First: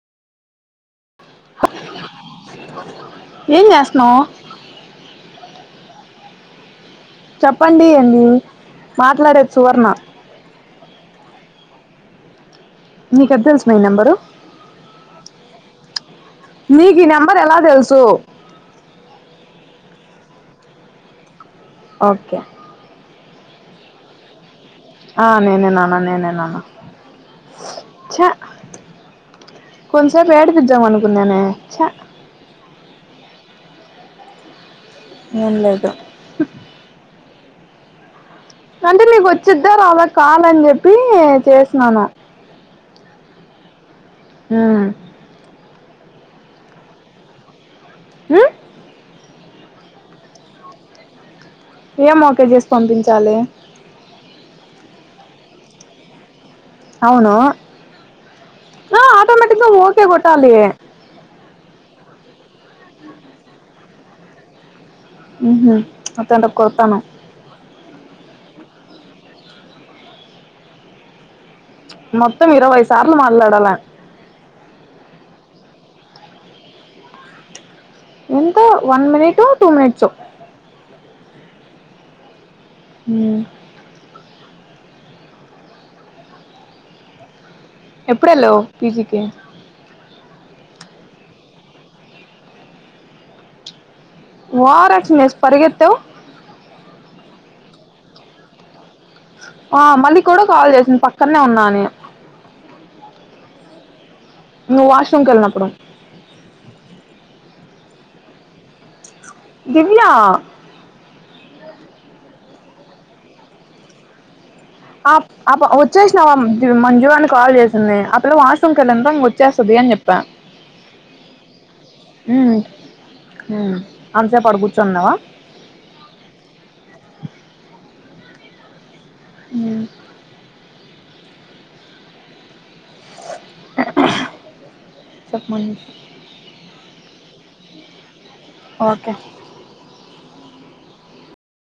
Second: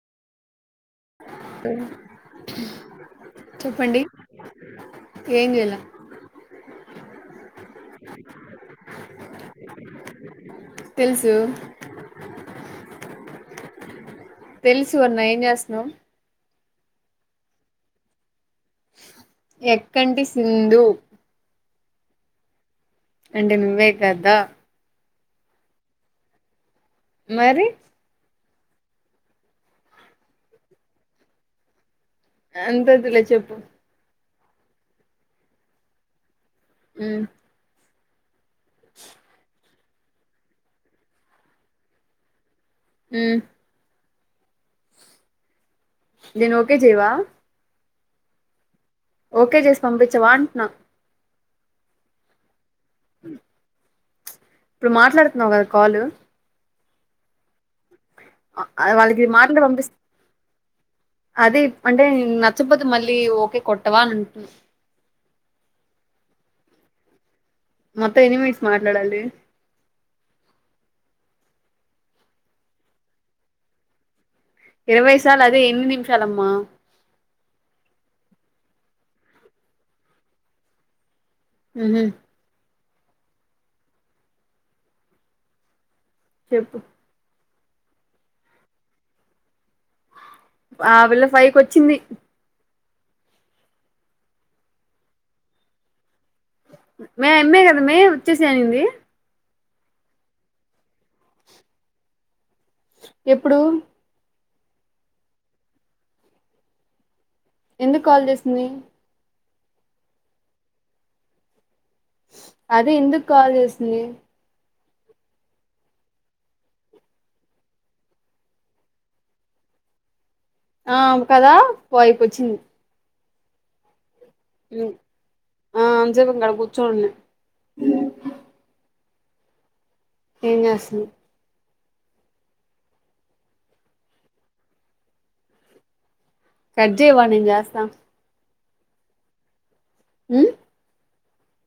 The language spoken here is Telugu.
ఏం చెప్పండి జెస్తున్నావ్ ఏం జేయల చెప్పండి అండి మాట్లాడేది సువర్ణ తెలుసు నీకు ఎట్ తెలుసు మె ఈ నెంబరు తెలు సువర్ణ ఏం జేస్తున్నావ్ నీకు ఈ నెంబర్ ఎలా తెలుసు ఎక్కంటి సింధు ఓకే అంటే నువ్వె కద్దా ఆ నేనే నాన నేనే నాన మరి కొంసేపు ఏడిపిద్దాం అనుకున్నానే ఛా అంత వద్దులే చెప్పు ఏం లేదు మ్ అంటే నీకు వచ్చిద్దా రాదా కాల్ అని చెప్పి చేసినాను ఉమ్ ఉమ్ దిను ఓకే చెయవా ఉమ్ ఓకే చేసి పంపించవా అంట్న్నా ఏం ఓకే చేసి పంపించాలి ఇప్పుడు మాట్లాడుతున్నావ్ గదా కాలు ఆ వాళ్ళకి ఇది మాట్లాడి ఆటోమేటిక్గా పంపిస్ ఓకే గొట్టాలి అదే అంటే నెన్ నచ్చపోతే మళ్ళీ ఓకే కొట్టవా అని అంటున్ మ్ హు అత్తంటె కొడతాను మొత్తం ఎన్ని మినట్స్ మాట్లాడాలి మొత్తం ఇరవై సార్లు మాట్లాడాలా ఇరవైసాలు అదే ఎన్ని నిమిషాలమ్మా ఎంతో వన్ మినటో టూ మినట్సో ఉహు ఉమ్ చెప్పు ఎప్పుడెళ్ళావ్ పీజీకి ఆ పిల్ల ఫై కొచ్చింది ఓవర్ యాక్షన్ చెసి పరిగెత్తావ్ మే ఆమ్మే గద మే వచ్చేసెయ్ అనింది ఆ మళ్ళీ కూడా కాల్ చేసింది పక్కనే ఉన్నా అని ఎప్పుడు నువ్ వాష్ రూమ్ కెళ్ళినప్పుడు ఎందుకు కాల్ చేసింది దివ్యా అదే ఎందుకు కాల్ చేసింది ఆప్ ఆప వచ్చేసినాం మంజు అని కాల్ చేసింది అ పిల్ల వాష్రూమ్కి వెళ్ళింత ఇంగ వచ్చేస్తది ఏం చెప్ప ఆ కదా ఫైవ్ ఉమ్, కొచ్చింది ఉమ్ అంతసేప్ ఆడ కూర్చోనున్నవా ఆ అంతసేపు అక్కడ కూర్చోనున్న మ్మ్ ఏం జేస్తున్ సప్మన్ కట్ జేవా నిన్ జేస్త ఓకే ఉమ్